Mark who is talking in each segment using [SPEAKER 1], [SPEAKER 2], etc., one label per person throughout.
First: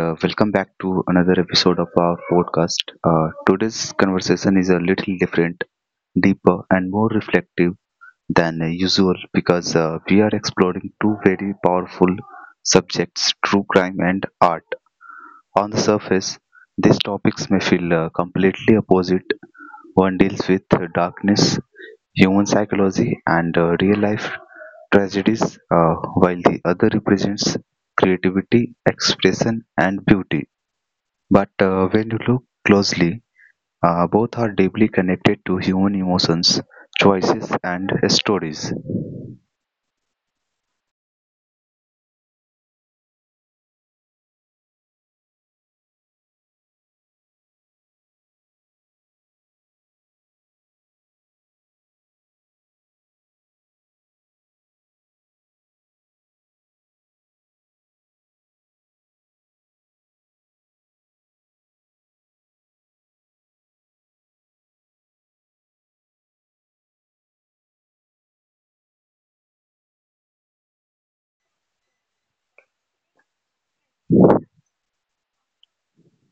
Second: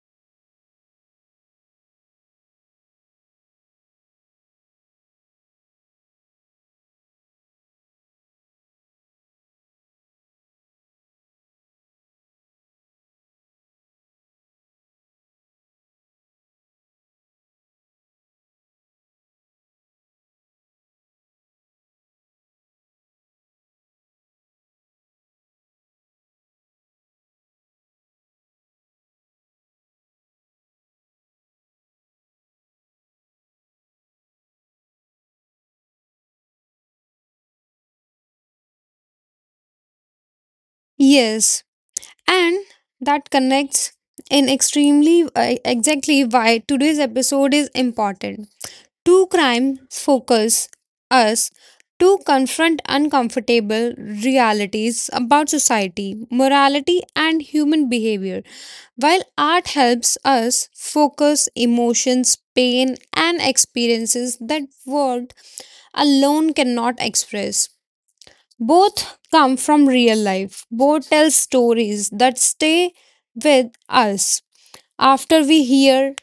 [SPEAKER 1] welcome back to another episode of our podcast. Today's conversation is a little different, deeper and more reflective than usual, because we are exploring two very powerful subjects, true crime and art. On the surface, these topics may feel completely opposite. One deals with darkness, human psychology, and real life tragedies, while the other represents creativity, expression, and beauty. But when you look closely, both are deeply connected to human emotions, choices, and stories.
[SPEAKER 2] Yes, and that connects in extremely exactly why today's episode is important. Two crimes focus us to confront uncomfortable realities about society, morality, and human behavior, while art helps us focus emotions, pain, and experiences that words alone cannot express. Both come from real life. Both tell stories that stay with us after we hear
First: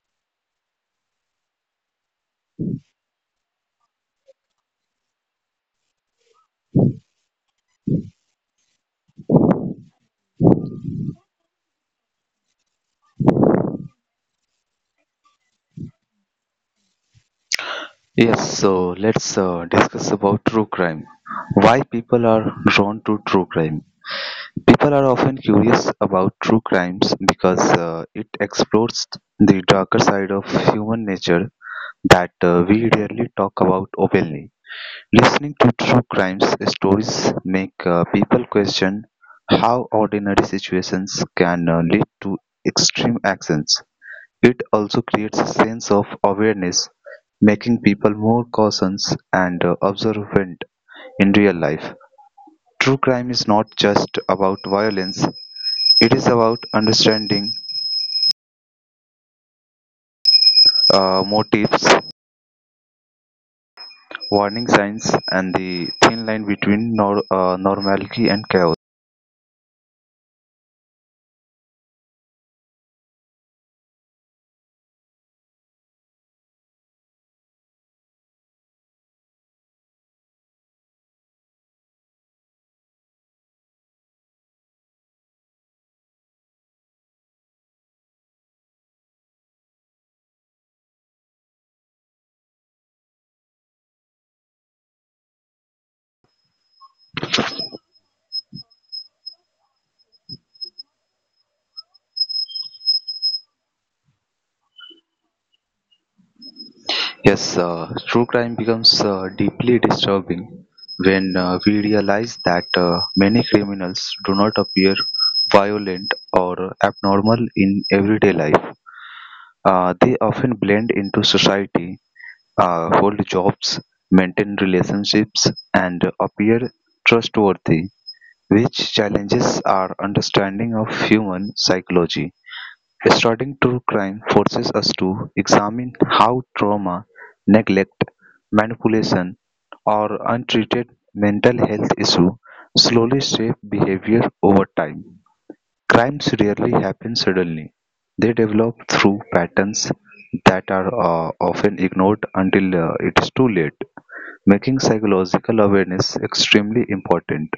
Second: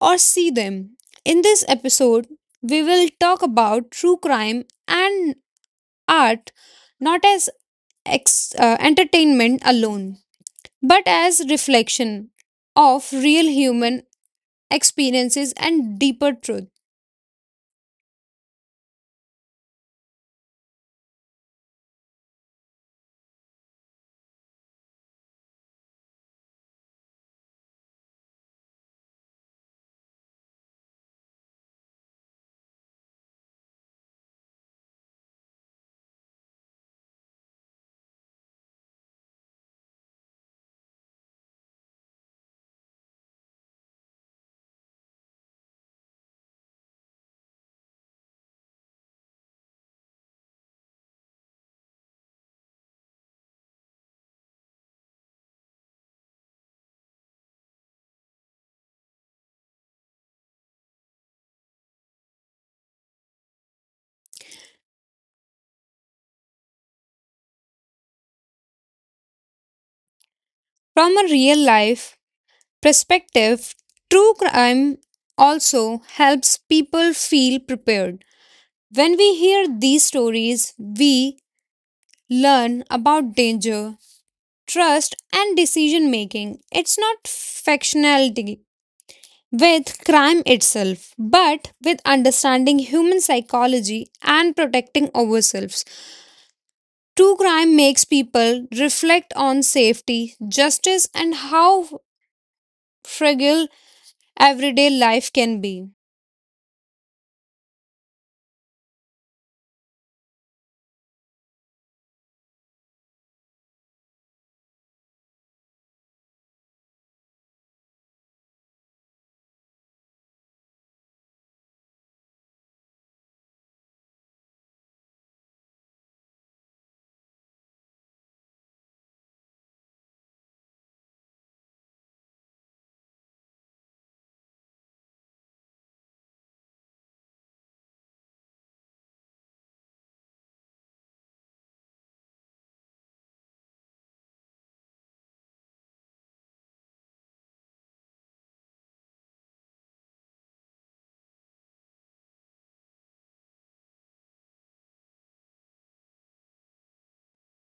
[SPEAKER 2] or see them. In this episode, we will talk about true crime and art not as entertainment alone, but as reflection of real human experiences and deeper truth.
[SPEAKER 1] Yes, so let's discuss about true crime. Why people are drawn to true crime? People are often curious about true crimes because it explores the darker side of human nature that we rarely talk about openly. Listening to true crimes stories make people question how ordinary situations can lead to extreme actions. It also creates a sense of awareness, making people more cautious and observant in real life. True crime is not just about violence, it is about understanding motives, warning signs, and the thin line between normality and chaos.
[SPEAKER 2] From a real life perspective, true crime also helps people feel prepared. When we hear these stories, we learn about danger, trust, and decision making. It's not factionality with crime itself, but with understanding human psychology and protecting ourselves. True crime makes people reflect on safety, justice, and how fragile everyday life can be.
[SPEAKER 1] Yes, true crime becomes deeply disturbing when we realize that many criminals do not appear violent or abnormal in everyday life. They often blend into society, hold jobs, maintain relationships, and appear trustworthy. Which challenges our understanding of human psychology. Studying true crime forces us to examine how trauma, neglect, manipulation, or untreated mental health issues slowly shape behavior over time. Crimes rarely happen suddenly. They develop through patterns that are often ignored until it is too late, making psychological awareness extremely important.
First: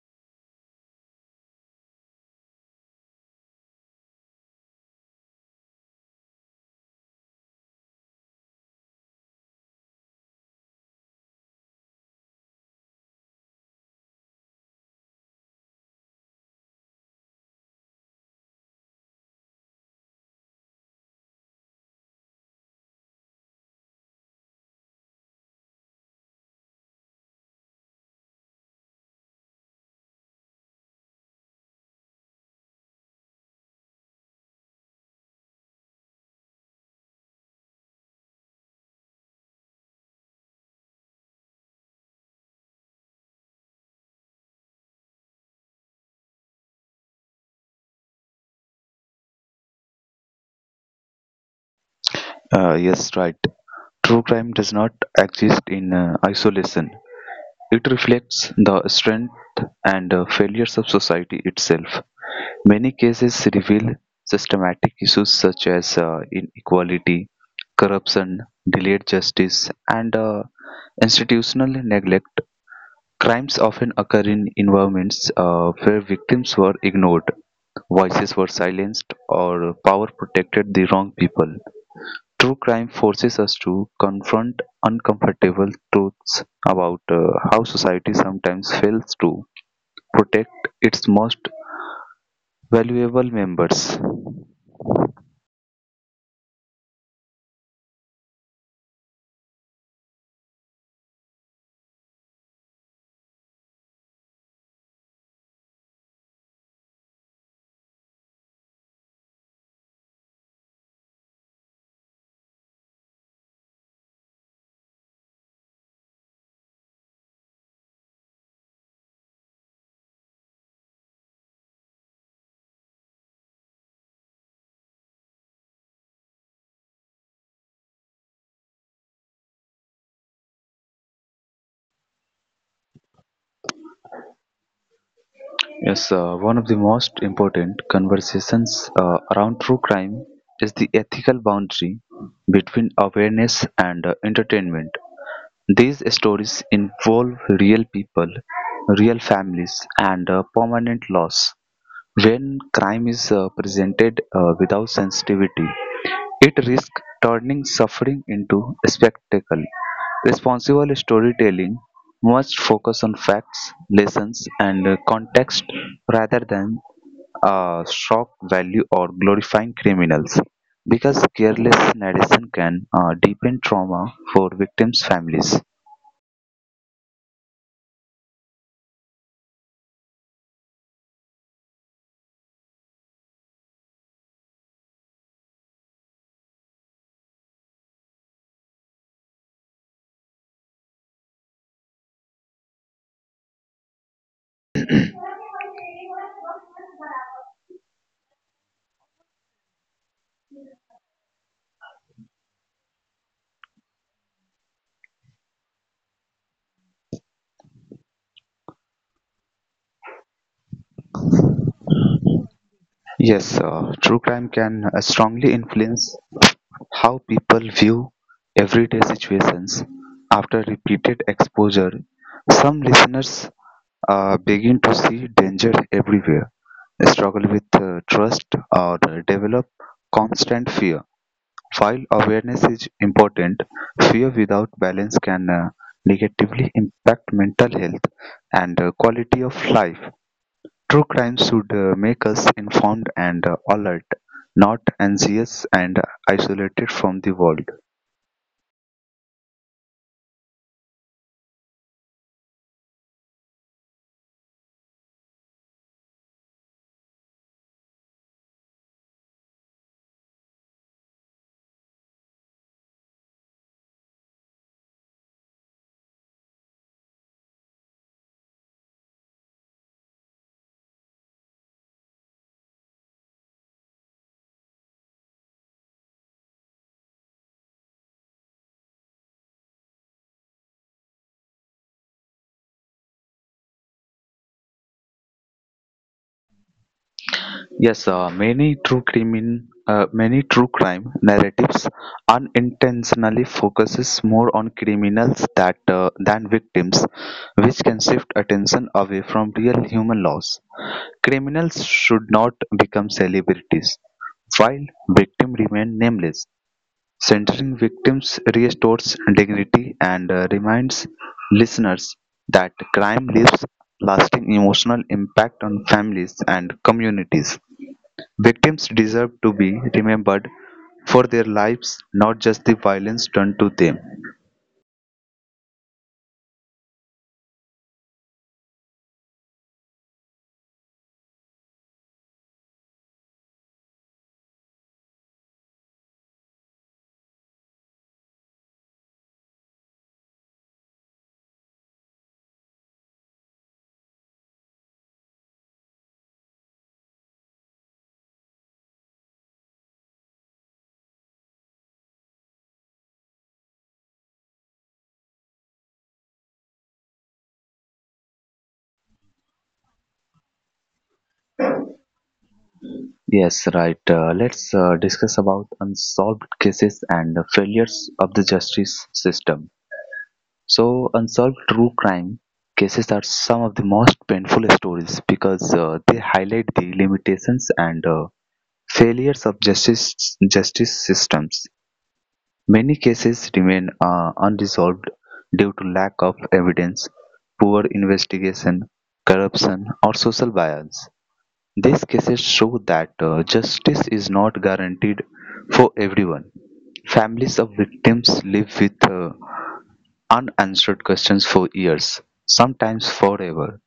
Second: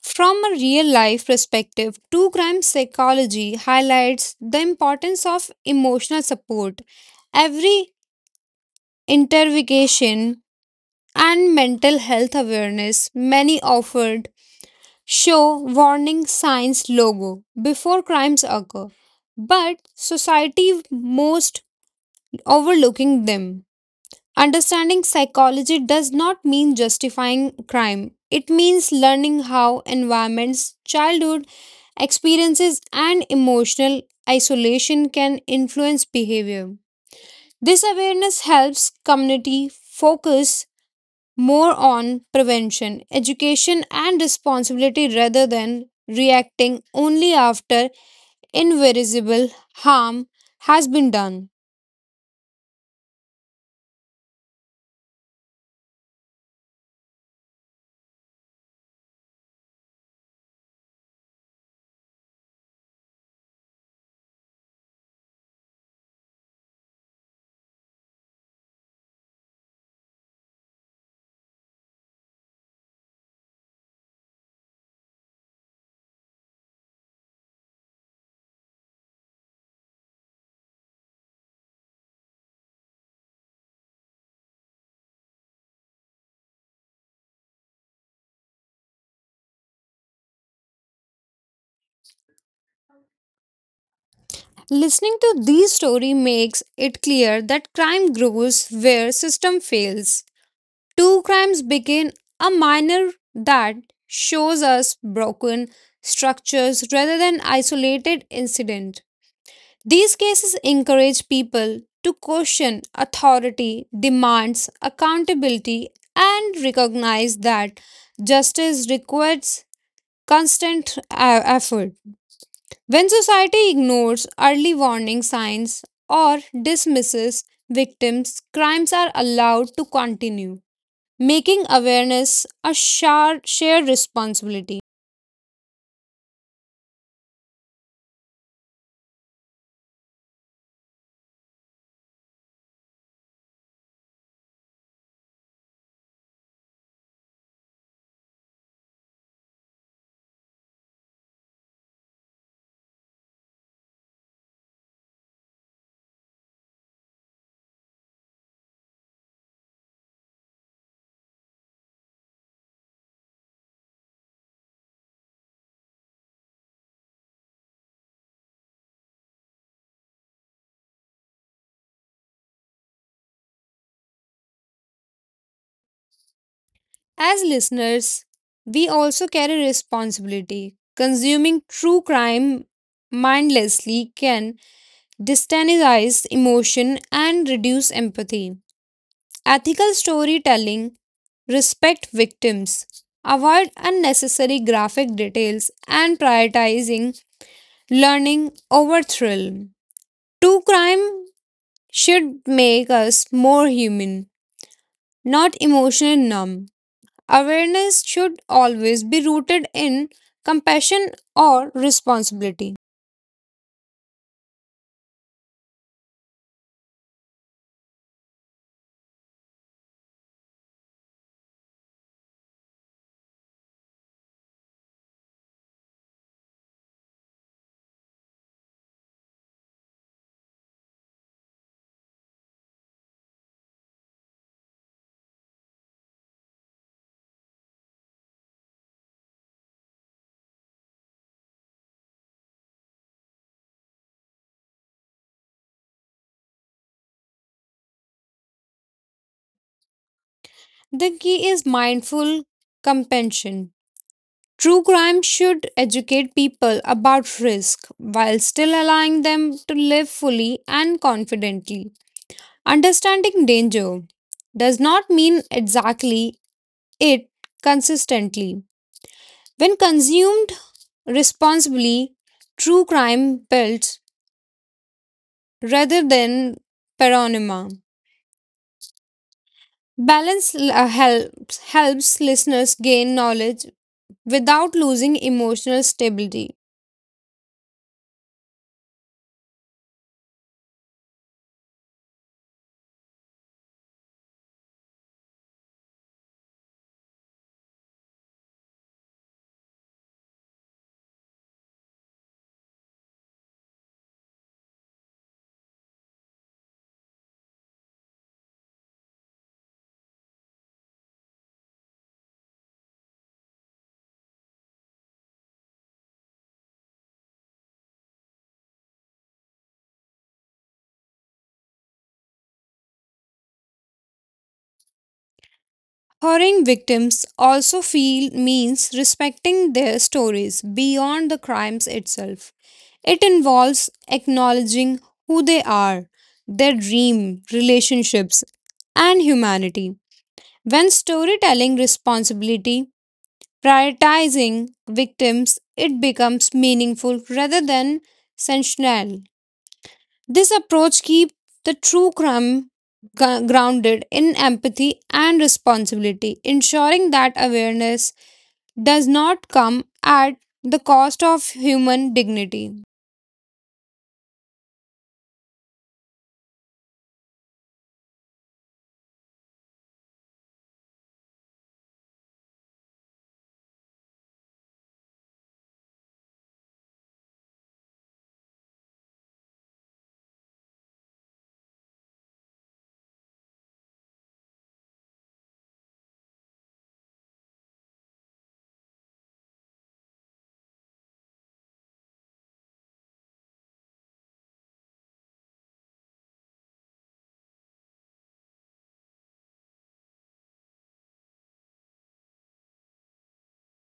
[SPEAKER 2] From a real life perspective, true crime psychology highlights the importance of emotional support. Every interrogation and mental health awareness many offered show warning signs logo before crimes occur, but society most overlooking them. Understanding psychology does not mean justifying crime. It means learning how environments, childhood experiences, and emotional isolation can influence behavior. This awareness helps community focus more on prevention, education, and responsibility rather than reacting only after irreversible harm has been done.
[SPEAKER 1] Yes, right. True crime does not exist in isolation. It reflects the strength and failures of society itself. Many cases reveal systematic issues such as inequality, corruption, delayed justice, and institutional neglect. Crimes often occur in environments where victims were ignored, voices were silenced, or power protected the wrong people. True crime forces us to confront uncomfortable truths about how society sometimes fails to protect its most valuable members.
[SPEAKER 2] Listening to these stories makes it clear that crime grows where system fails. Two crimes begin a minor that shows us broken structures rather than isolated incident. These cases encourage people to question authority, demands accountability and recognize that justice requires constant effort. When society ignores early warning signs or dismisses victims, crimes are allowed to continue, making awareness a shared responsibility.
[SPEAKER 1] Yes, one of the most important conversations around true crime is the ethical boundary between awareness and entertainment. These stories involve real people, real families, and permanent loss. When crime is presented without sensitivity, it risks turning suffering into a spectacle. Responsible storytelling must focus on facts, lessons, and context rather than shock value or glorifying criminals. Because careless narration can deepen trauma for victims' families.
[SPEAKER 2] As listeners, we also carry responsibility. Consuming true crime mindlessly can destabilize emotion and reduce empathy. Ethical storytelling, respect victims, avoid unnecessary graphic details, and prioritizing learning over thrill. True crime should make us more human, not emotionally numb. Awareness should always be rooted in compassion or responsibility.
[SPEAKER 1] Yes, true crime can strongly influence how people view everyday situations. After repeated exposure, some listeners begin to see danger everywhere, struggle with trust, or develop constant fear. While awareness is important, fear without balance can negatively impact mental health and quality of life. True crime should make us informed and alert, not anxious and isolated from the world.
[SPEAKER 2] The key is mindful compassion. True crime should educate people about risk while still allowing them to live fully and confidently. Understanding danger does not mean exactly it consistently. When consumed responsibly, true crime builds rather than panorama. Balance helps listeners gain knowledge without losing emotional stability.
[SPEAKER 1] Yes, many true crime narratives unintentionally focuses more on criminals that than victims, which can shift attention away from real human loss. Criminals should not become celebrities, while victims remain nameless. Centering victims restores dignity and reminds listeners that crime leaves lasting emotional impact on families and communities. Victims deserve to be remembered for their lives, not just the violence done to them.
[SPEAKER 2] Honoring victims also feel means respecting their stories beyond the crimes itself. It involves acknowledging who they are, their dream, relationships, and humanity. When storytelling responsibility prioritizing victims, it becomes meaningful rather than sensational. This approach keeps the true crime grounded in empathy and responsibility, ensuring that awareness does not come at the cost of human dignity.
[SPEAKER 1] Yes, right. Let's discuss about unsolved cases and the failures of the justice system. So, unsolved true crime cases are some of the most painful stories because they highlight the limitations and failures of justice systems. Many cases remain unresolved due to lack of evidence, poor investigation, corruption, or social bias. These cases show that justice is not guaranteed for everyone. Families of victims live with unanswered questions for years, sometimes forever.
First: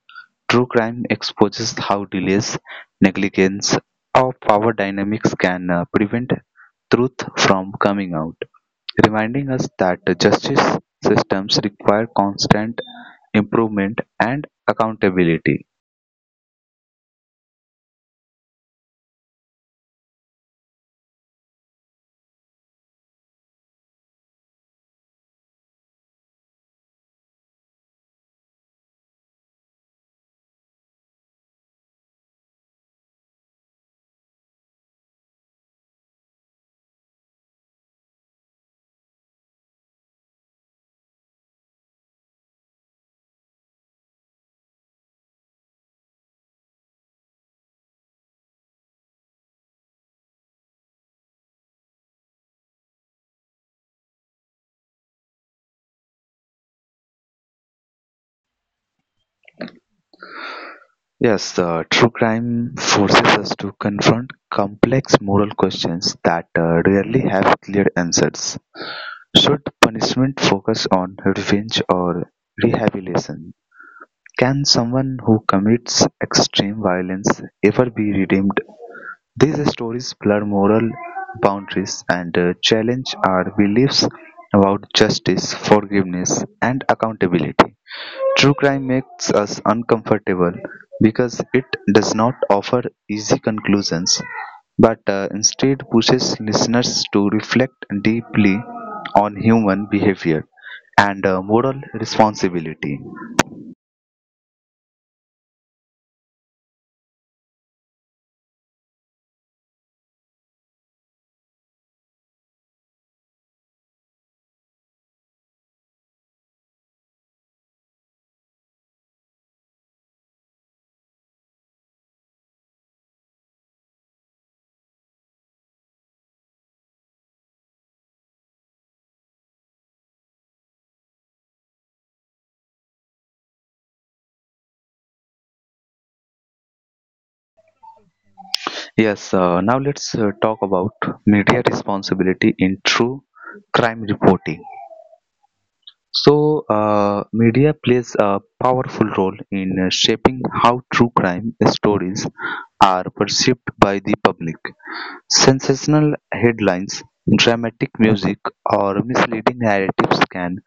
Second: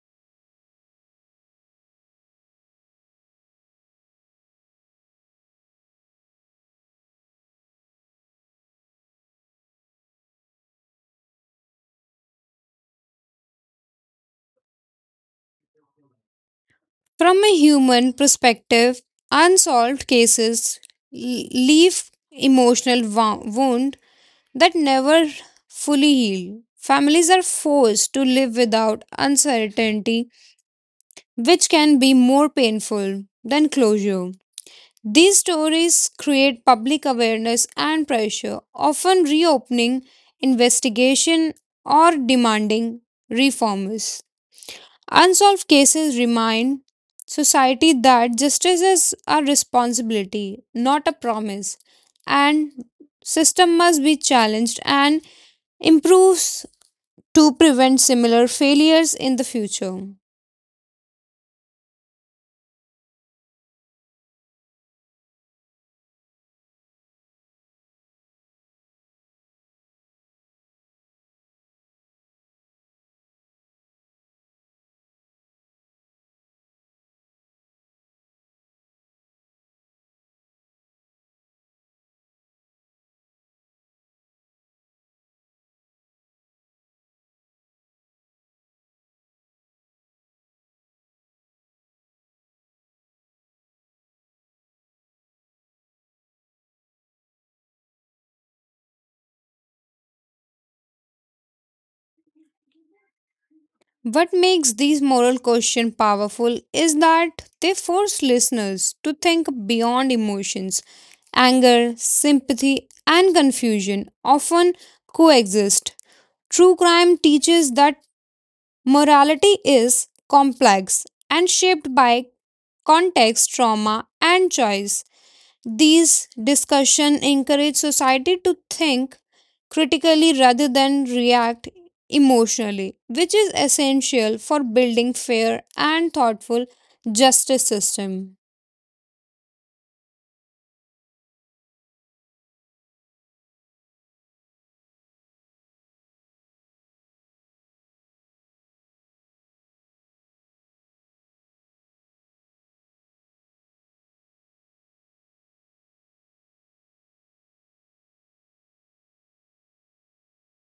[SPEAKER 1] True crime exposes how delays, negligence, or power dynamics can prevent truth from coming out, reminding us that justice systems require constant improvement and accountability.
[SPEAKER 2] From a human perspective, unsolved cases l- leave emotional wound that never fully heal. Families are forced to live without uncertainty, which can be more painful than closure. These stories create public awareness and pressure, often reopening investigation or demanding reforms. Unsolved cases remind society that justice is a responsibility, not a promise, and system must be challenged and improves to prevent similar failures in the future.
[SPEAKER 1] Yes, true crime forces us to confront complex moral questions that rarely have clear answers. Should punishment focus on revenge or rehabilitation? Can someone who commits extreme violence ever be redeemed? These stories blur moral boundaries and challenge our beliefs about justice, forgiveness, and accountability. True crime makes us uncomfortable because it does not offer easy conclusions, but instead pushes listeners to reflect deeply on human behavior and moral responsibility.
[SPEAKER 2] What makes these moral questions powerful is that they force listeners to think beyond emotions. Anger, sympathy, and confusion often coexist. True crime teaches that morality is complex and shaped by context, trauma, and choice. These discussion encourage society to think critically rather than react emotionally, which is essential for building fair and thoughtful justice system.
[SPEAKER 1] Yes, now let's talk about media responsibility in true crime reporting. So media plays a powerful role in shaping how true crime stories are perceived by the public. Sensational headlines, dramatic music, or misleading narratives can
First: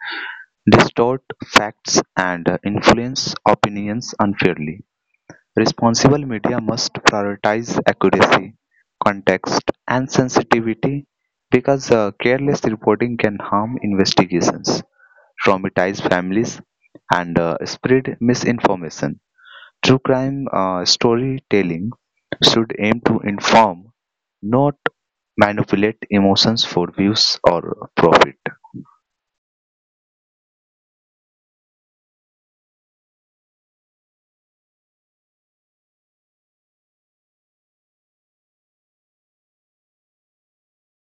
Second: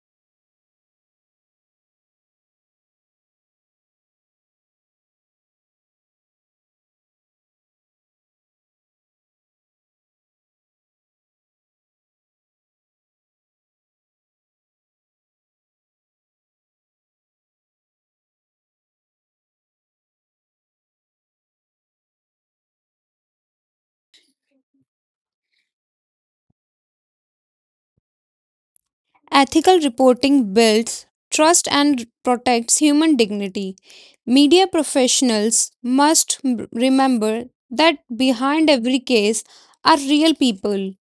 [SPEAKER 1] distort facts and influence opinions unfairly. Responsible media must prioritize accuracy, context, and sensitivity because careless reporting can harm investigations, traumatize families, and spread misinformation. True crime storytelling should aim to inform, not manipulate emotions for views or profit.
[SPEAKER 2] Ethical reporting builds trust and protects human dignity. Media professionals must remember that behind every case are real people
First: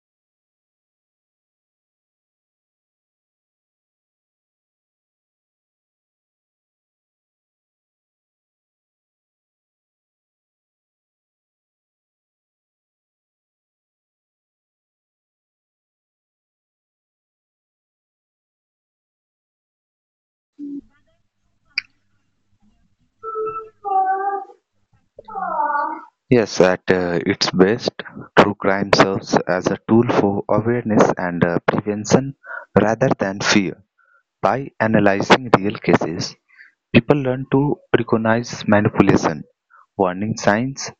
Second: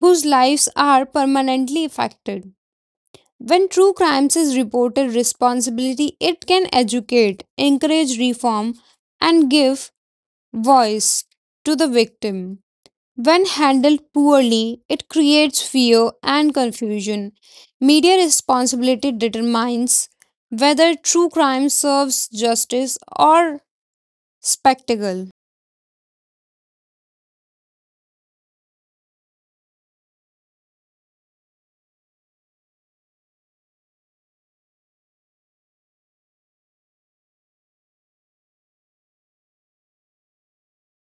[SPEAKER 2] whose lives are permanently affected. When true crimes is reported responsibility, it can educate, encourage reform, and give voice to the victim. When handled poorly, it creates fear and confusion. Media responsibility determines whether true crime serves justice or spectacle.
[SPEAKER 1] Yes, at its best, true crime serves as a tool for awareness and prevention rather than fear. By analyzing real cases, people learn to recognize manipulation, warning signs,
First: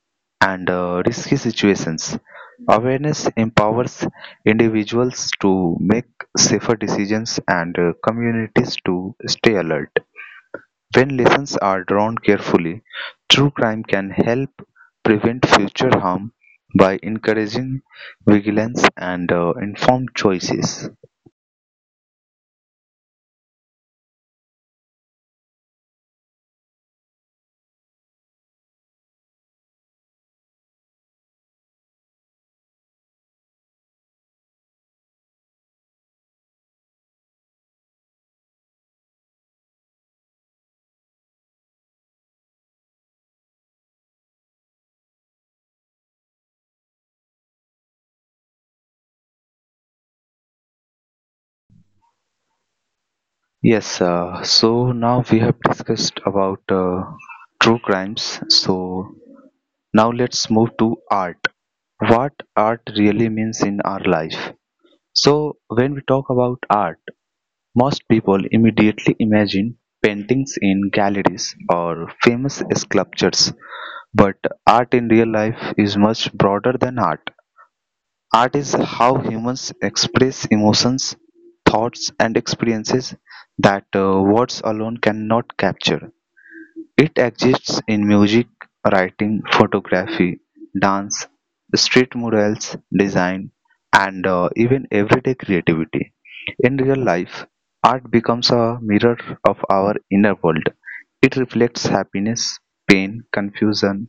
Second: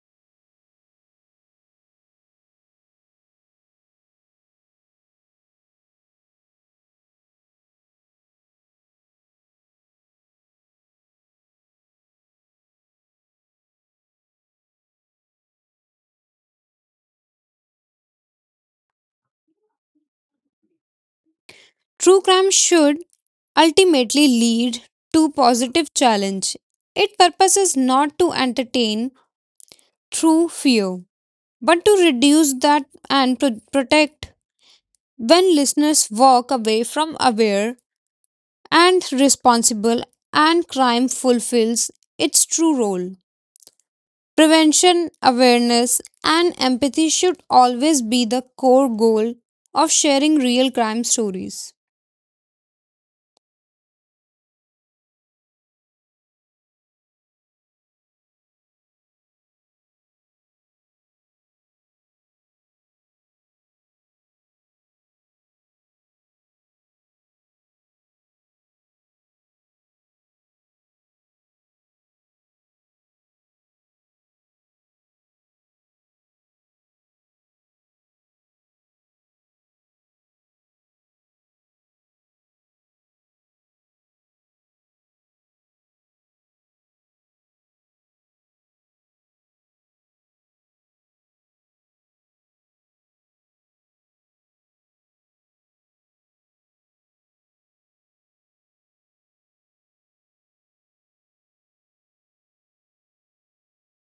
[SPEAKER 1] and risky situations. Awareness empowers individuals to make safer decisions and communities to stay alert. When lessons are drawn carefully, true crime can help prevent future harm by encouraging vigilance and informed choices.
[SPEAKER 2] True crime should ultimately lead to positive challenge. Its purpose is not to entertain through fear, but to reduce that and protect when listeners walk away from aware and responsible and crime fulfills its true role prevention awareness and empathy should always be the core goal of sharing real crime stories.
[SPEAKER 1] Yes, so now we have discussed about true crimes. So now let's move to art. What art really means in our life. So, when we talk about art, most people immediately imagine paintings in galleries or famous sculptures. But art in real life is much broader than art. Art is how humans express emotions, thoughts, and experiences that words alone cannot capture. It exists in music, writing, photography, dance, street murals, design, and even everyday creativity. In real life, art becomes a mirror of our inner world. It reflects happiness, pain, confusion,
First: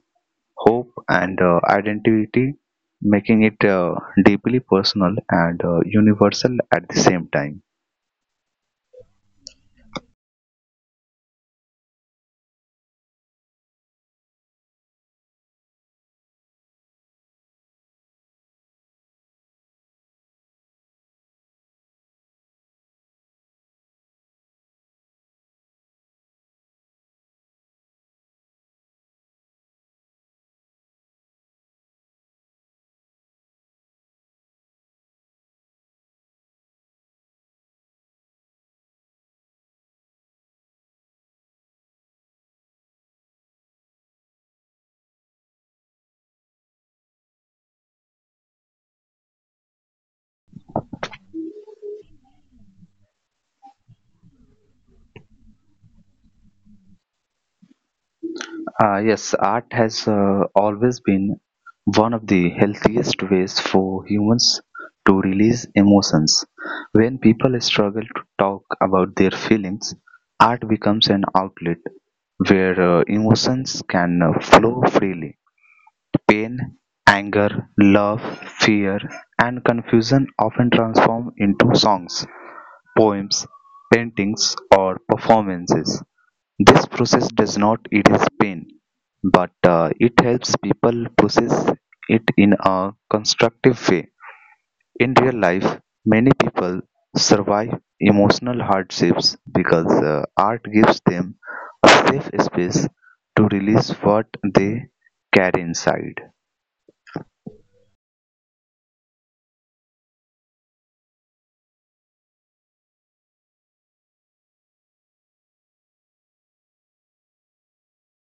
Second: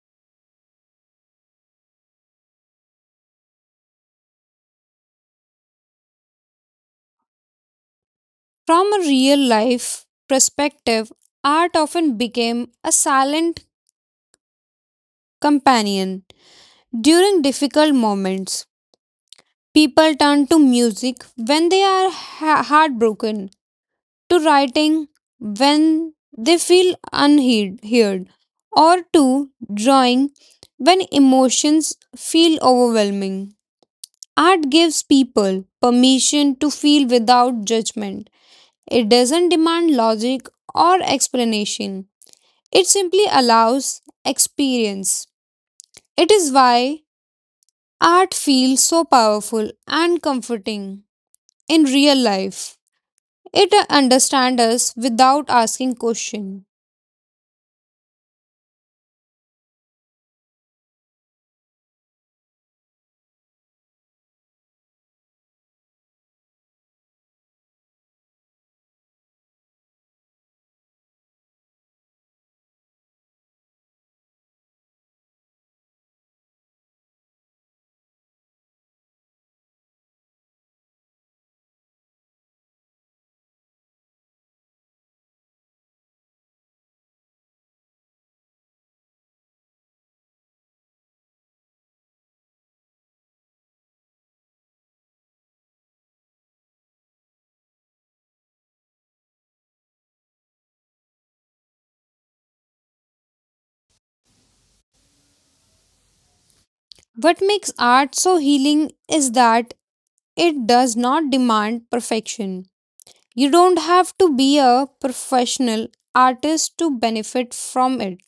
[SPEAKER 1] hope, and identity, making it deeply personal and universal at the same time.
[SPEAKER 2] From a real life perspective art often became a silent companion during difficult moments. People turn to music when they are heartbroken, to writing when they feel unheard, or to drawing when emotions feel overwhelming. Art gives people permission to feel without judgment. It doesn't demand logic or explanation, it simply allows experience. It is why art feels so powerful and comforting in real life. It understands us without asking question.
[SPEAKER 1] Yes, art has always been one of the healthiest ways for humans to release emotions. When people struggle to talk about their feelings, art becomes an outlet where emotions can flow freely. Pain, anger, love, fear, and confusion often transform into songs, poems, paintings, or performances. This process does not erase pain, but it helps people process it in a constructive way. In real life, many people survive emotional hardships because art gives them a safe space to release what they carry inside.
[SPEAKER 2] What makes art so healing is that it does not demand perfection. You don't have to be a professional artist to benefit from it.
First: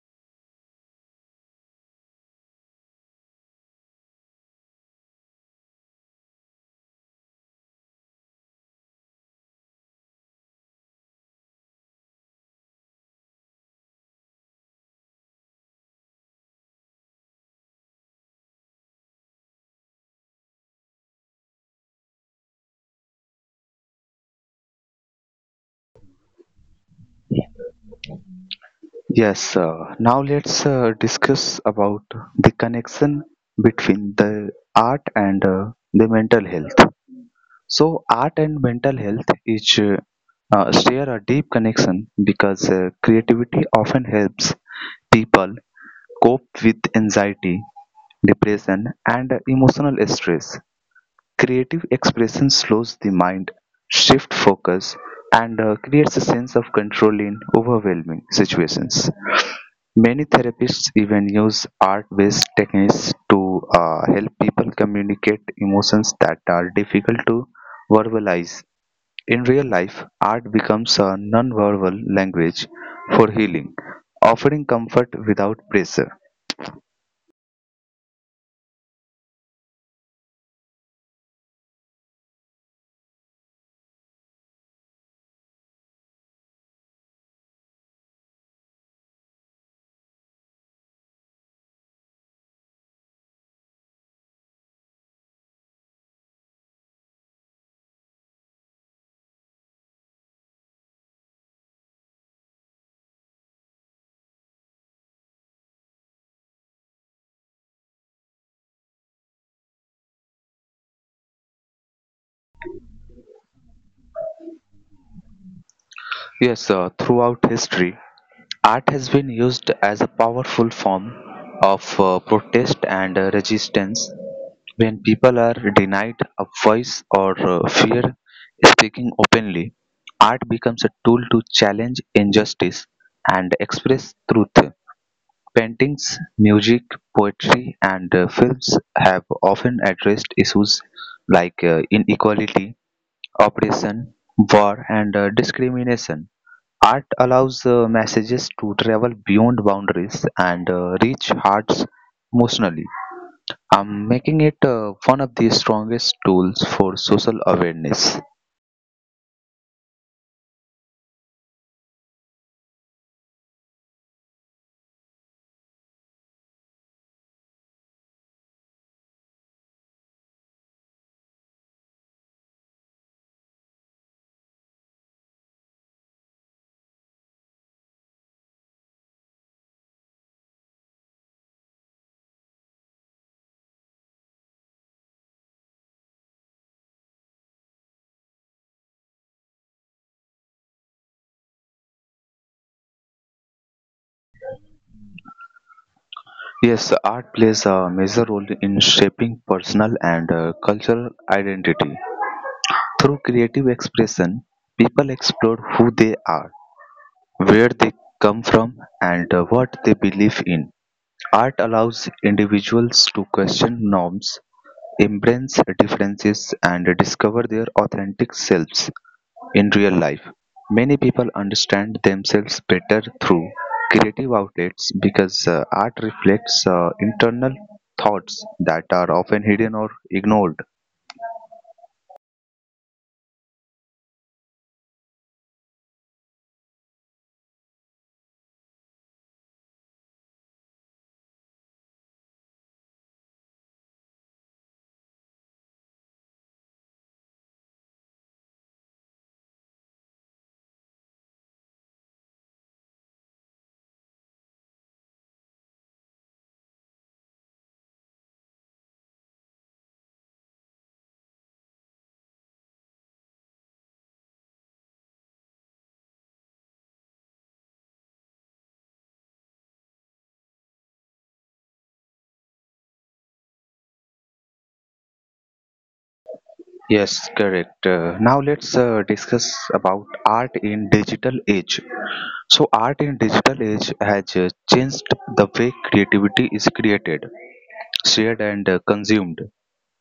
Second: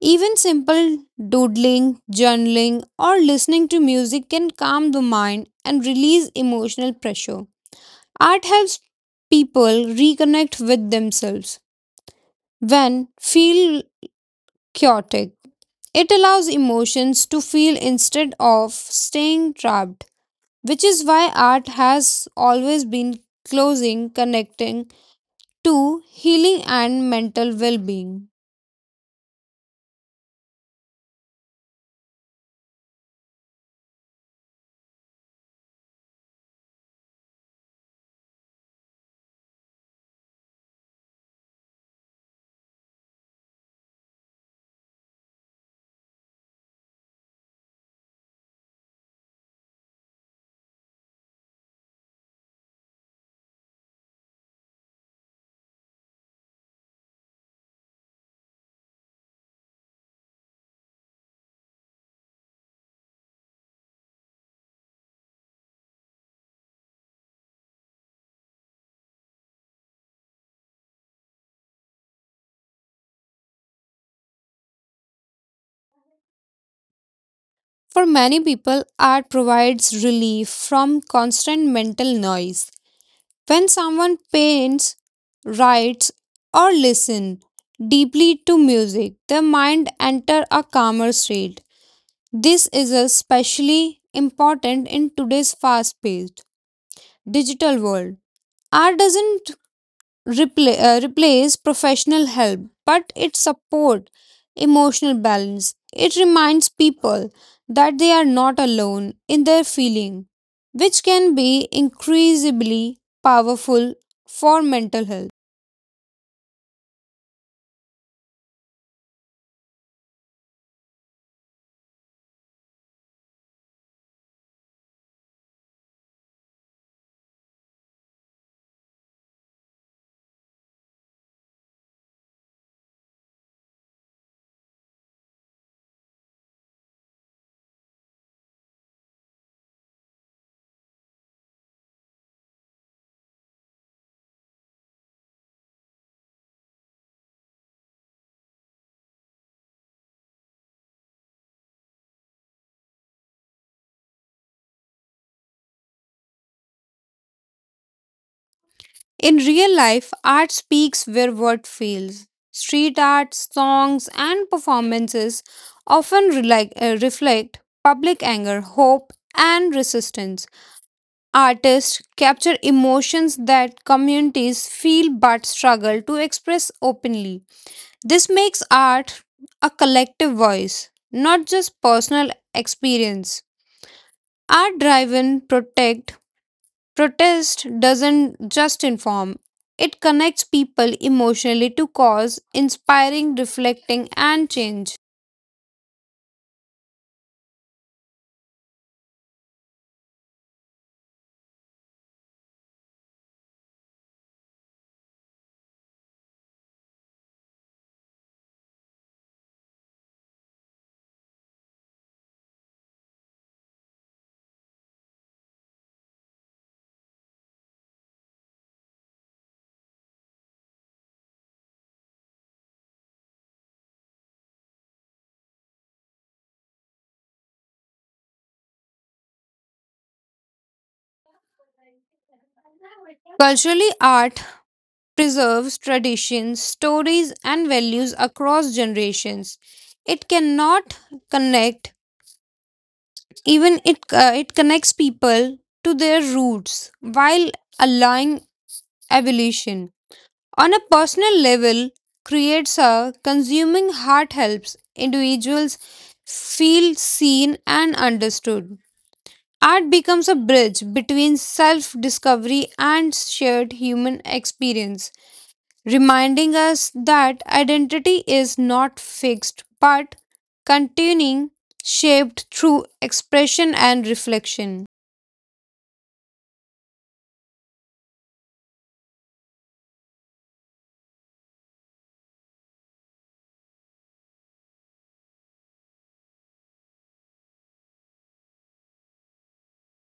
[SPEAKER 2] Even simple doodling, journaling, or listening to music can calm the mind and release emotional pressure. Art helps people reconnect with themselves when feel chaotic. It allows emotions to feel instead of staying trapped, which is why art has always been closing, connecting to healing and mental well being.
[SPEAKER 1] Yes, now let's discuss about the connection between the art and the mental health. So art and mental health each share a deep connection because creativity often helps people cope with anxiety, depression, and emotional stress. Creative expression slows the mind, shift focus, and creates a sense of control in overwhelming situations. Many therapists even use art-based techniques to help people communicate emotions that are difficult to verbalize. In real life, art becomes a non-verbal language for healing, offering comfort without pressure.
[SPEAKER 2] For many people, art provides relief from constant mental noise. When someone paints, writes, or listens deeply to music, their mind enters a calmer state. This is especially important in today's fast paced digital world. Art doesn't repla replace professional help, but it supports emotional balance. It reminds people that they are not alone in their feeling, which can be increasingly powerful for mental health.
[SPEAKER 1] Yes, throughout history, art has been used as a powerful form of protest and resistance when people are denied a voice or fear speaking openly. Art becomes a tool to challenge injustice and express truth. Paintings, music, poetry, and films have often addressed issues like inequality, oppression, war, and discrimination. Art allows messages to travel beyond boundaries and reach hearts emotionally, making it one of the strongest tools for social awareness.
[SPEAKER 2] In real life, art speaks where word fails. Street art, songs, and performances often reflect public anger, hope, and resistance. Artists capture emotions that communities feel but struggle to express openly. This makes art a collective voice, not just personal experience. Art driven protect protest doesn't just inform. It connects people emotionally to cause, inspiring, reflecting, and change.
[SPEAKER 1] Yes, art plays a major role in shaping personal and cultural identity. Through creative expression, people explore who they are, where they come from, and what they believe in. Art allows individuals to question norms, embrace differences, and discover their authentic selves in real life. Many people understand themselves better through creative outlets because art reflects internal thoughts that are often hidden or ignored.
[SPEAKER 2] Culturally, art preserves traditions, stories, and values across generations. It cannot connect, even it, it connects people to their roots while allowing evolution. On a personal level, creates a consuming heart helps individuals feel seen and understood. Art becomes a bridge between self discovery and shared human experience, reminding us that identity is not fixed but continuing, shaped through expression and reflection.
[SPEAKER 1] Yes, correct. Now let's discuss about art in digital age. So art in digital age has changed the way creativity is created, shared and consumed.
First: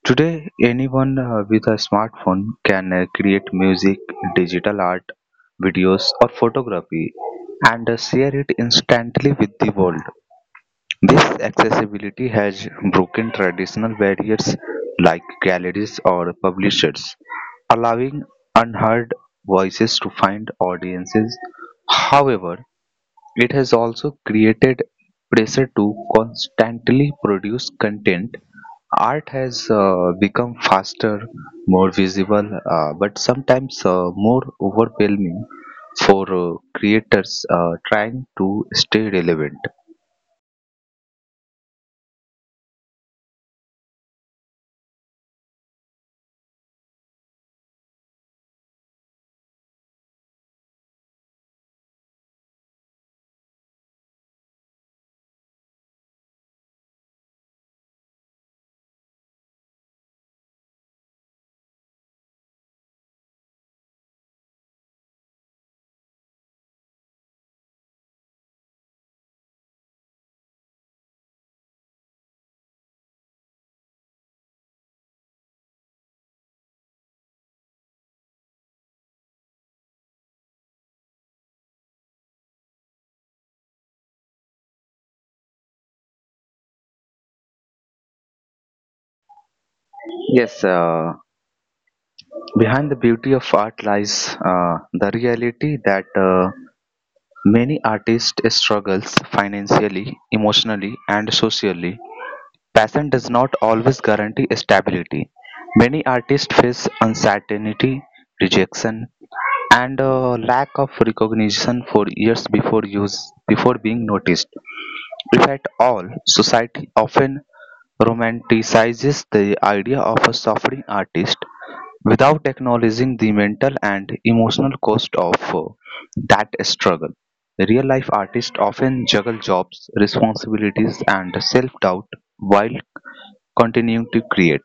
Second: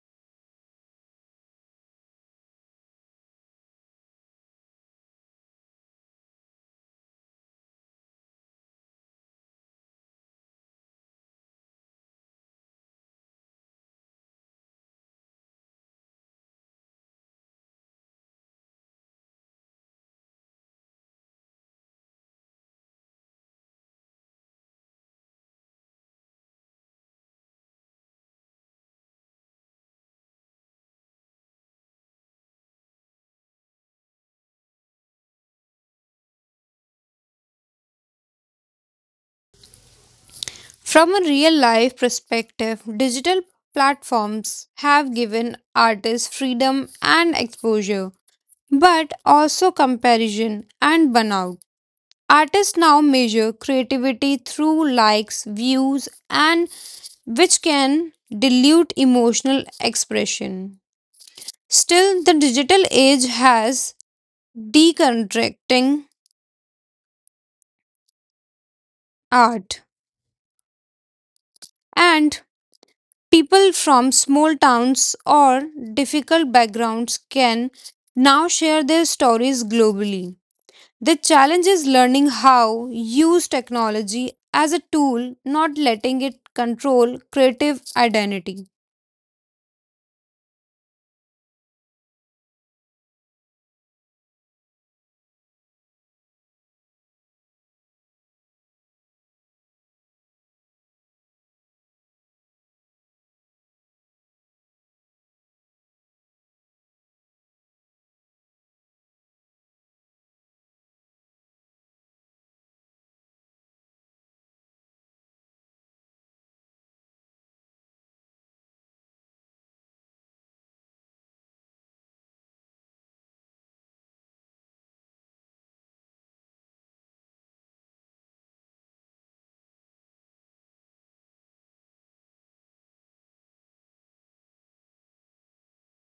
[SPEAKER 1] Today, anyone with a smartphone can create music, digital art, videos or photography and share it instantly with the world. This accessibility has broken traditional barriers like galleries or publishers, allowing unheard voices to find audiences. However, it has also created pressure to constantly produce content. Art has become faster, more visible, but sometimes more overwhelming for creators trying to stay relevant.
[SPEAKER 2] From a real life perspective, digital platforms have given artists freedom and exposure, but also comparison and burnout. Artists now measure creativity through likes, views, and which can dilute emotional expression. Still, the digital age has deconstructing art, and people from small towns or difficult backgrounds can now share their stories globally. The challenge is learning how use technology as a tool, not letting it control creative identity.
[SPEAKER 1] Yes, behind the beauty of art lies the reality that many artists struggles financially, emotionally, and socially. Passion does not always guarantee stability. Many artists face uncertainty, rejection, and lack of recognition for years before being noticed. If at all, society often romanticizes the idea of a suffering artist without acknowledging the mental and emotional cost of that struggle. Real life artists often juggle jobs, responsibilities, and self doubt while continuing to create.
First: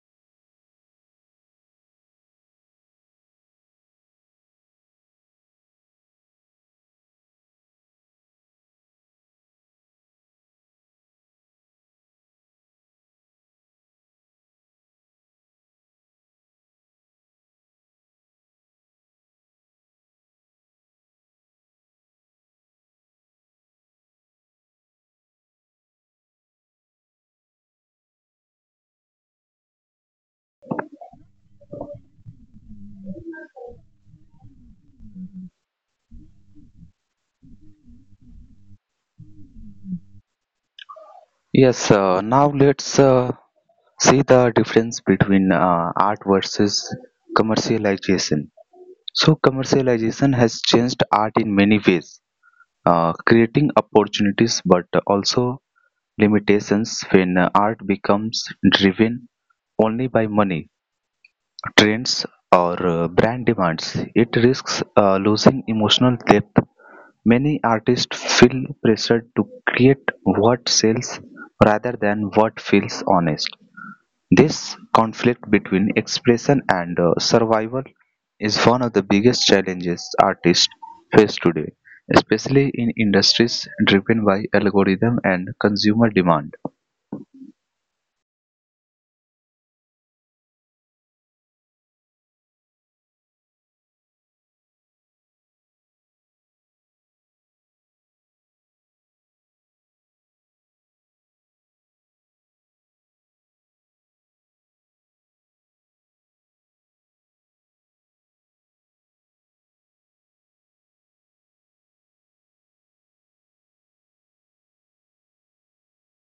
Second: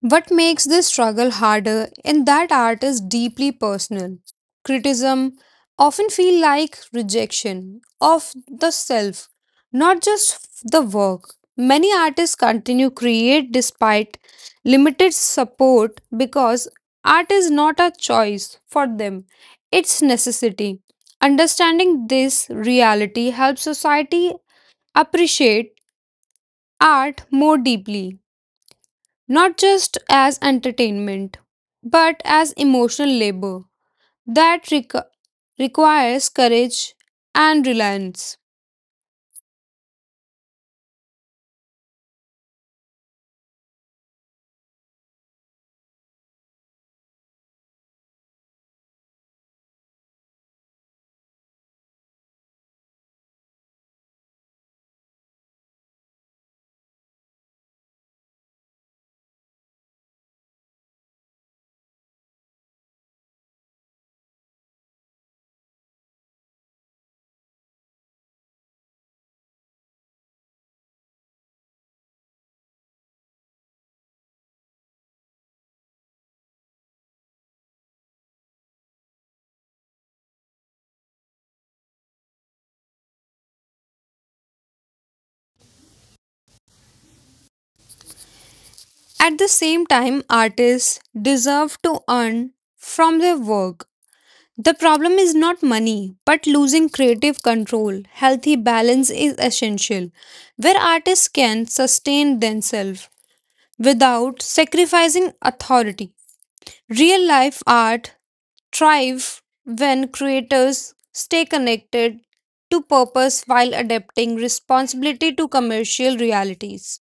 [SPEAKER 2] What makes this struggle harder in that art is deeply personal. Criticism often feel like rejection of the self, not just the work. Many artists continue create despite limited support because art is not a choice for them, it's necessity. Understanding this reality helps society appreciate art more deeply not just as entertainment, but as emotional labor that requires courage and reliance.
[SPEAKER 1] Yes, now let's see the difference between art versus commercialization. So, commercialization has changed art in many ways, creating opportunities but also limitations. When art becomes driven only by money, trends or brand demands, it risks losing emotional depth. Many artists feel pressured to create what sells rather than what feels honest. This conflict between expression and survival is one of the biggest challenges artists face today, especially in industries driven by algorithm and consumer demand.
[SPEAKER 2] At the same time, artists deserve to earn from their work. The problem is not money, but losing creative control. Healthy balance is essential, where artists can sustain themselves without sacrificing authority. Real life art thrive when creators stay connected to purpose while adapting responsibility to commercial realities.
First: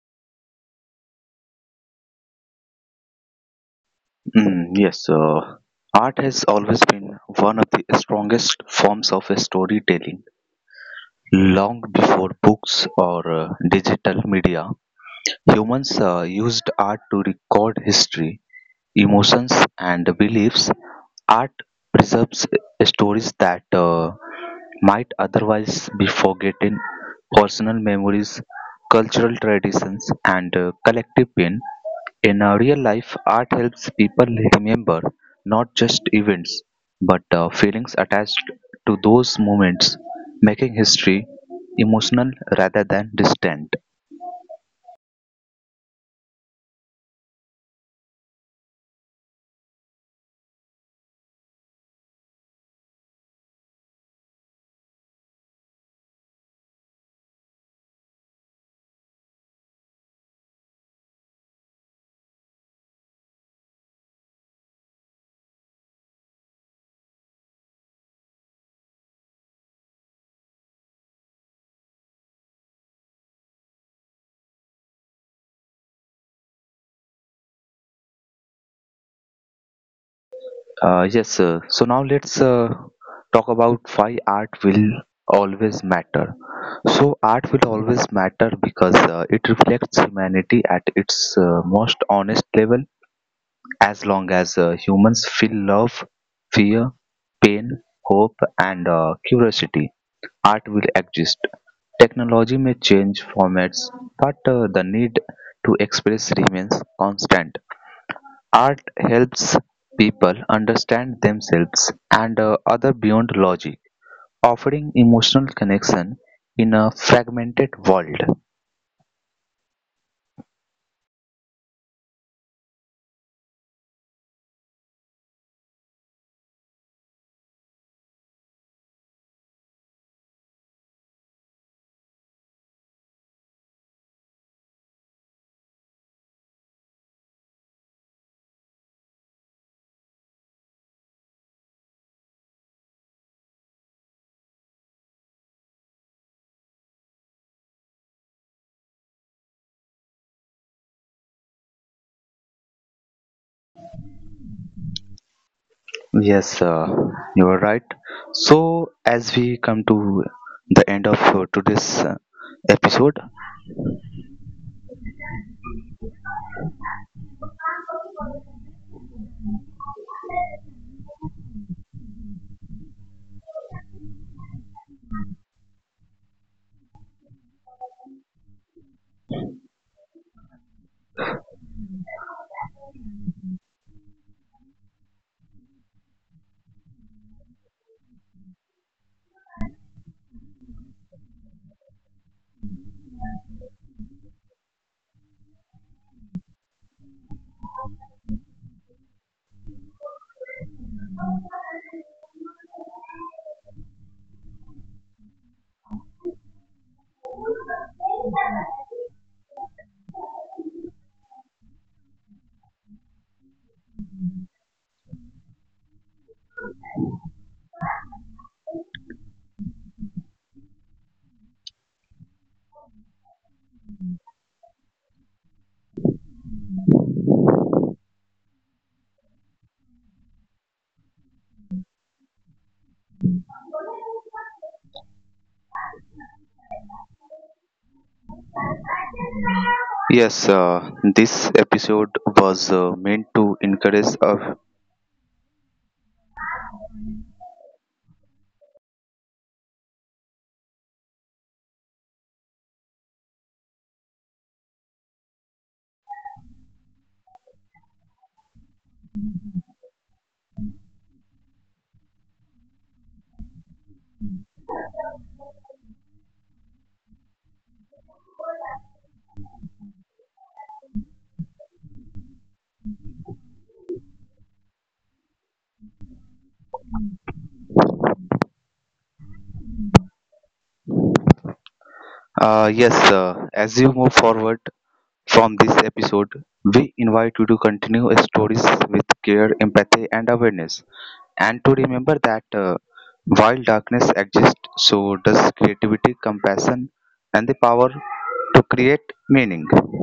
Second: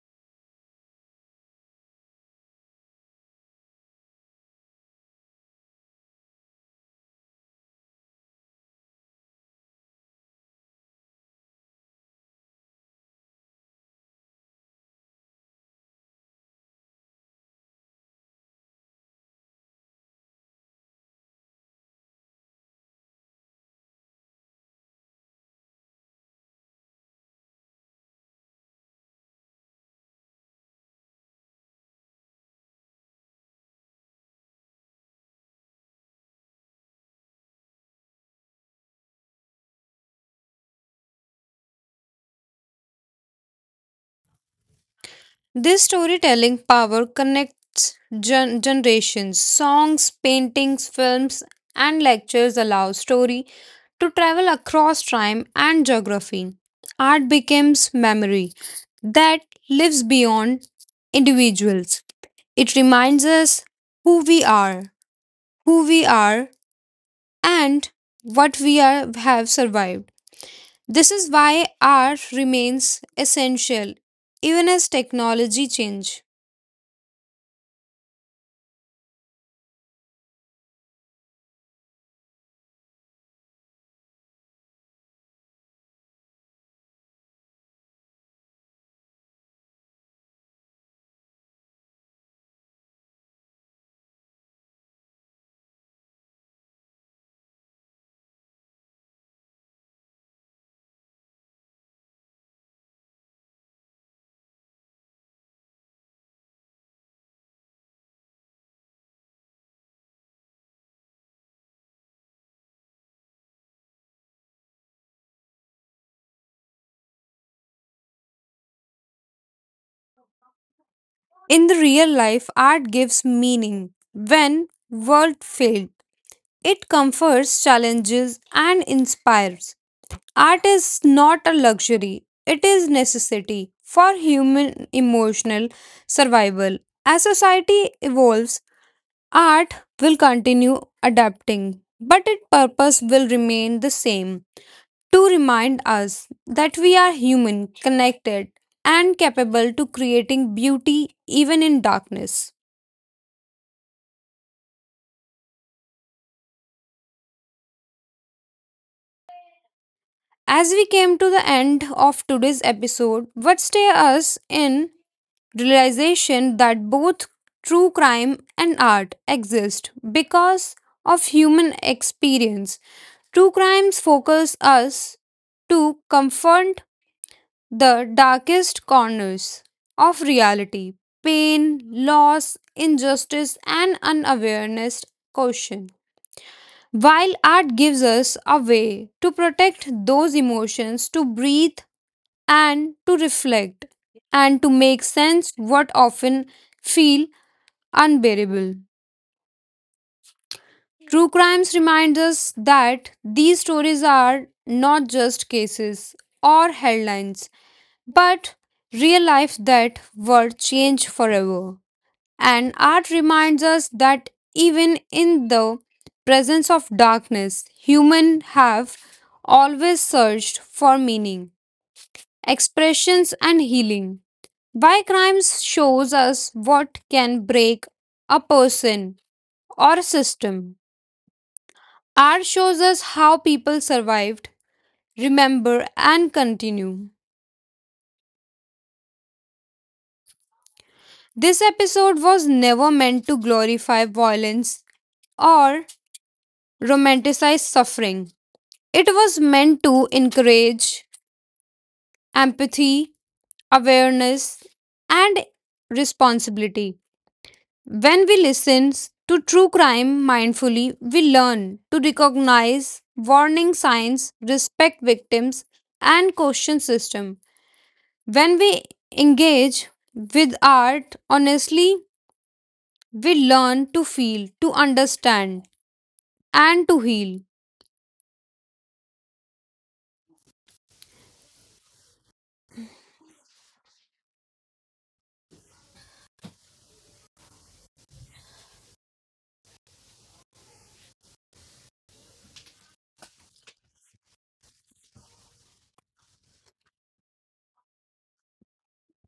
[SPEAKER 1] Mm, yes, art has always been one of the strongest forms of storytelling long before books or digital media. Humans used art to record history, emotions, and beliefs. Art preserves stories that might otherwise be forgotten, personal memories, cultural traditions, and collective pain. In real life, art helps people remember not just events but feelings attached to those moments, making history emotional rather than distant.
[SPEAKER 2] This storytelling power connects generations. Songs, paintings, films, and lectures allow story to travel across time and geography. Art becomes memory that lives beyond individuals. It reminds us who we are, who we are and what we are, have survived. This is why art remains essential even as technology change.
[SPEAKER 1] Yes, sir. So now let's talk about why art will always matter. So art will always matter because it reflects humanity at its most honest level. As long as humans feel love, fear, pain, hope, and curiosity, art will exist. Technology may change formats, but the need to express remains constant. Art helps people understand themselves and other beyond logic, offering emotional connection in a fragmented world.
[SPEAKER 2] In the real life, art gives meaning. When world failed, it comforts, challenges, and inspires. Art is not a luxury; it is necessity for human emotional survival. As society evolves, art will continue adapting, but its purpose will remain the same to remind us that we are human, connected, and capable to creating beauty even in darkness.
[SPEAKER 1] Yes, you are right. So, as we come to the
[SPEAKER 2] As
[SPEAKER 1] end
[SPEAKER 2] we
[SPEAKER 1] of
[SPEAKER 2] came to the
[SPEAKER 1] today's
[SPEAKER 2] end of today's
[SPEAKER 1] episode,
[SPEAKER 2] episode, what stay us in realization that both true crime and art exist because of human experience. True crimes focus us to confront the darkest corners of reality pain, loss, injustice, and unawareness caution. While art gives us a way to protect those emotions, to breathe and to reflect, and to make sense what often feel unbearable. True crimes reminds us that these stories are not just cases or headlines but real life that were changed forever. And art reminds us that even in the presence of darkness, humans have always searched for meaning, expressions, and healing. Why crimes shows us what can break a person or a system. Art shows us how people survived, remember, and continue.
[SPEAKER 1] yes, this episode
[SPEAKER 2] This
[SPEAKER 1] was
[SPEAKER 2] episode was
[SPEAKER 1] meant to
[SPEAKER 2] never meant to
[SPEAKER 1] encourage.
[SPEAKER 2] glorify violence or romanticize suffering. It was meant to encourage empathy, awareness, and responsibility. When we listen to true crime mindfully, we learn to recognize warning signs, respect victims, and question system. When we engage with art honestly, we learn to feel, to understand, and to heal.
[SPEAKER 1] Yes, as you move forward from this episode, we invite you to continue stories with care, empathy, and awareness, and to remember that while darkness exists, so does creativity, compassion, and the power to create meaning.